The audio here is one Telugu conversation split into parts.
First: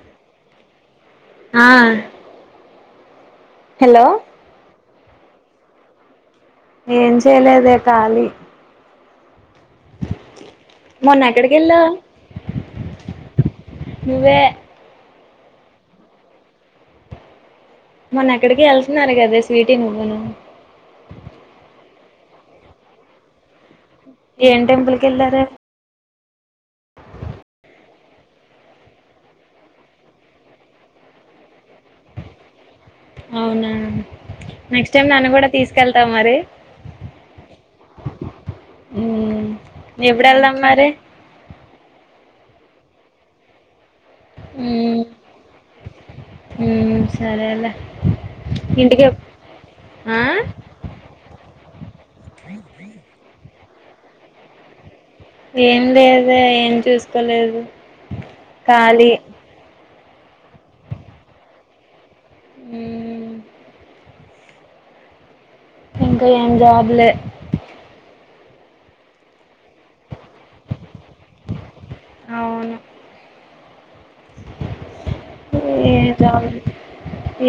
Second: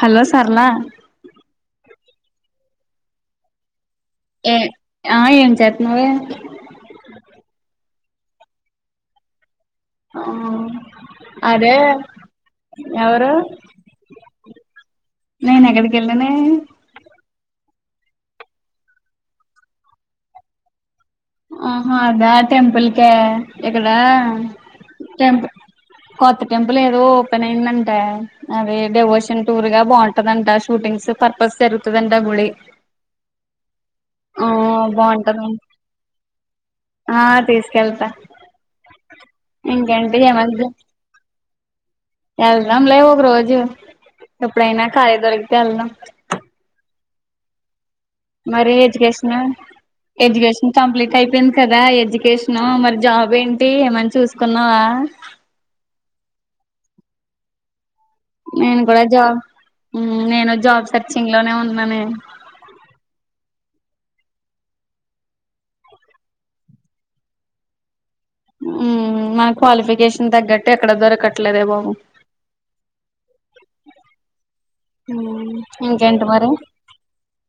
హలో సరళా ఆ హలో ఆ ఏం చేతునావే ఏం చేయలేదే కాళీ మొన్న ఆ ఎక్కడికి అదే వెళ్ళావు ఎవరు నువ్వే నైనేక్కడికెళ్ళానే మొన్న న ఎక్కడికో వెళ్తున్నారు కదే స్వీటీ నువ్వును ఆహా అదా టెంపుల్ కా ఎక్ ఏం టెంపుల్ కెళ్ళారు కొత్త టెంపుల్ ఏదో ఓపెన్ అయిందంట అదే డెవోషన్ టూర్ గా బాగుంటదంట షూటింగ్స్ పర్పస్ జరుగుతుందంట గుడి అవునా ఆ నెక్స్ట్ టైం నన్ను బాగుంటది కూడా తీసుకెళ్త మరి ఆ తీసుకెళ్తా ఇంకేంటి ఎప్పుడు వెళ్దాం ఏమద్దు మరి వెళ్దాం లే ఒకరోజు ఎప్పుడైనా మ్మ్. ఖాళీ దొరికితే వెళ్దాం మ్మ్, సరేలే మరి ఇంటికి ఎప్- ఎడ్యుకేషన్ ఆ ఎడ్యుకేషన్ కంప్లీట్ అయిపోయింది కదా ఎడ్యు కేషన్ మరి జాబ్ ఏంటి తి ఏమన్నా చూసుకున్నావా ఏం లేదే ఏం చూసుకోలేదు నేను కూడా ఖాళీ జాబ్ హ్మ్ నేను జాబ్ సర్చింగ్ లోనే ఉన్నానే హ్మ్ ఇంకా ఏం జాబ్ లే హ్మ్ మన క్వాలిఫికేష గ్గట్ ఎక్కడ దొరకట్లేదే బాబు అవును ఇంకేంటి మరి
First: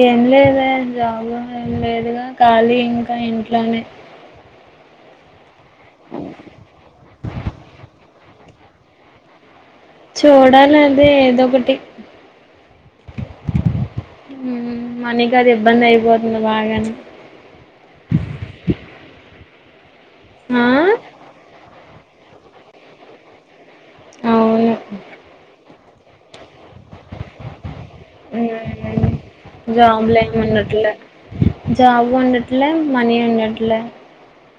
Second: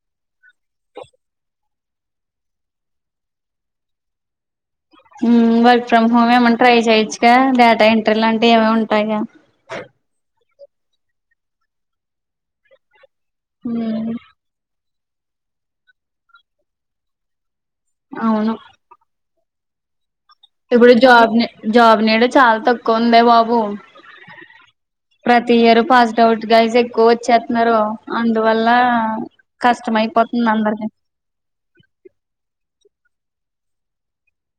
ఏం లేదే జాబు లేదుగా కాళీ ఇంకా ఇంట్లోనే హ్మ్ బట్ ఫ్రమ్ హోమ్ ఏమైన్నా ట్రై చేయొచ్చుగా డేటా ఏం అలాంటివి ఏవో ఉంటాయిగా చూడాల అదే ఏదో ఒకటి హ్మ్ హ్మ్ మనిక అది ఇబ్బంది అయిపోతుంది బాగాని అవును ఆ ఇప్పుడు జాబ్ నే జాబ్ నీడ చాలా తక్కువ ఉందే బాబు అవును ప్రతి ఇయర్ పాస్డ్ డౌట్ గాయ్స్ ఎక్కువ వచ్చేస్తున్నారు అందువల్ల హ్మ్ కష్టం జాబ్ అయిపోతుంది అందరికి ఉండట్లే జాబ్ ఉండట్లా మనీ ఉండట్లా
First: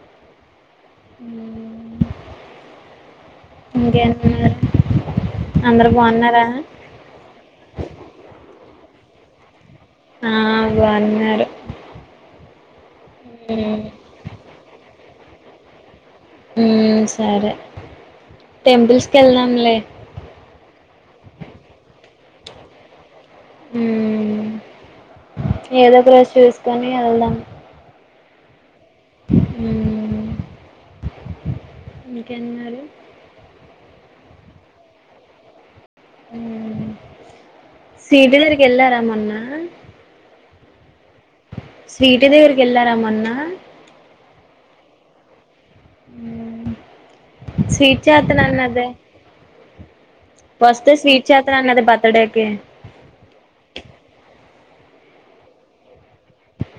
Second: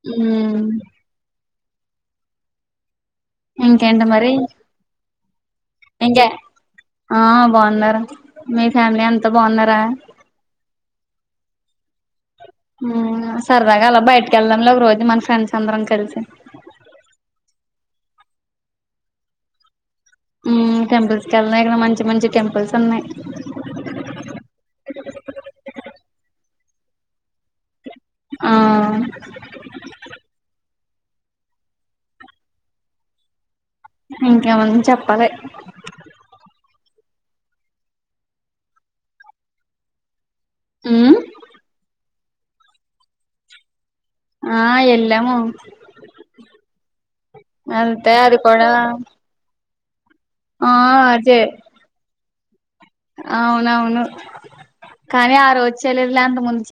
హ్మ్మ్ ఇంకేం ఇంక ఆ బాగున్నారుా మీ ఫ్యామిలీ అంత బాన్నారు ఆ బాన్నారు హ్మ్ సరదాగా అలా బయటకి వెళ్లడం లో ఒక రోజు మనసు ఫ్రెంస్ అందరం కలిసి ఉ సరే టెంపుల్స్కి వెళ్దాంలే టెంపుల్స్ క వెళ్దాయిదా మంచి మంచి టెంపుల్స్ ఉన్నాయి మ్మ్ ఏదో ఒక రోజు చూసుకొని వెళ్దాం ఆ హ్మ్మ్ ఇంకేంది మరి ఇంకేమంది చెప్పాలి సిీట్లరుకి వెళ్లారా మొన్న హ్మ్మ్ స్వీటీ దగ్గరికి వెళ్లారా మొన్న ఆ వెళ్ళాము స్వీట్ అంత అది కూడాడ చేత్తనన్నదే వస్తే స్వీట్స్ అత్రన్న బర్తడే ఓకే అవునవును కానీ ఆ రోజులేదు లేంత ముందు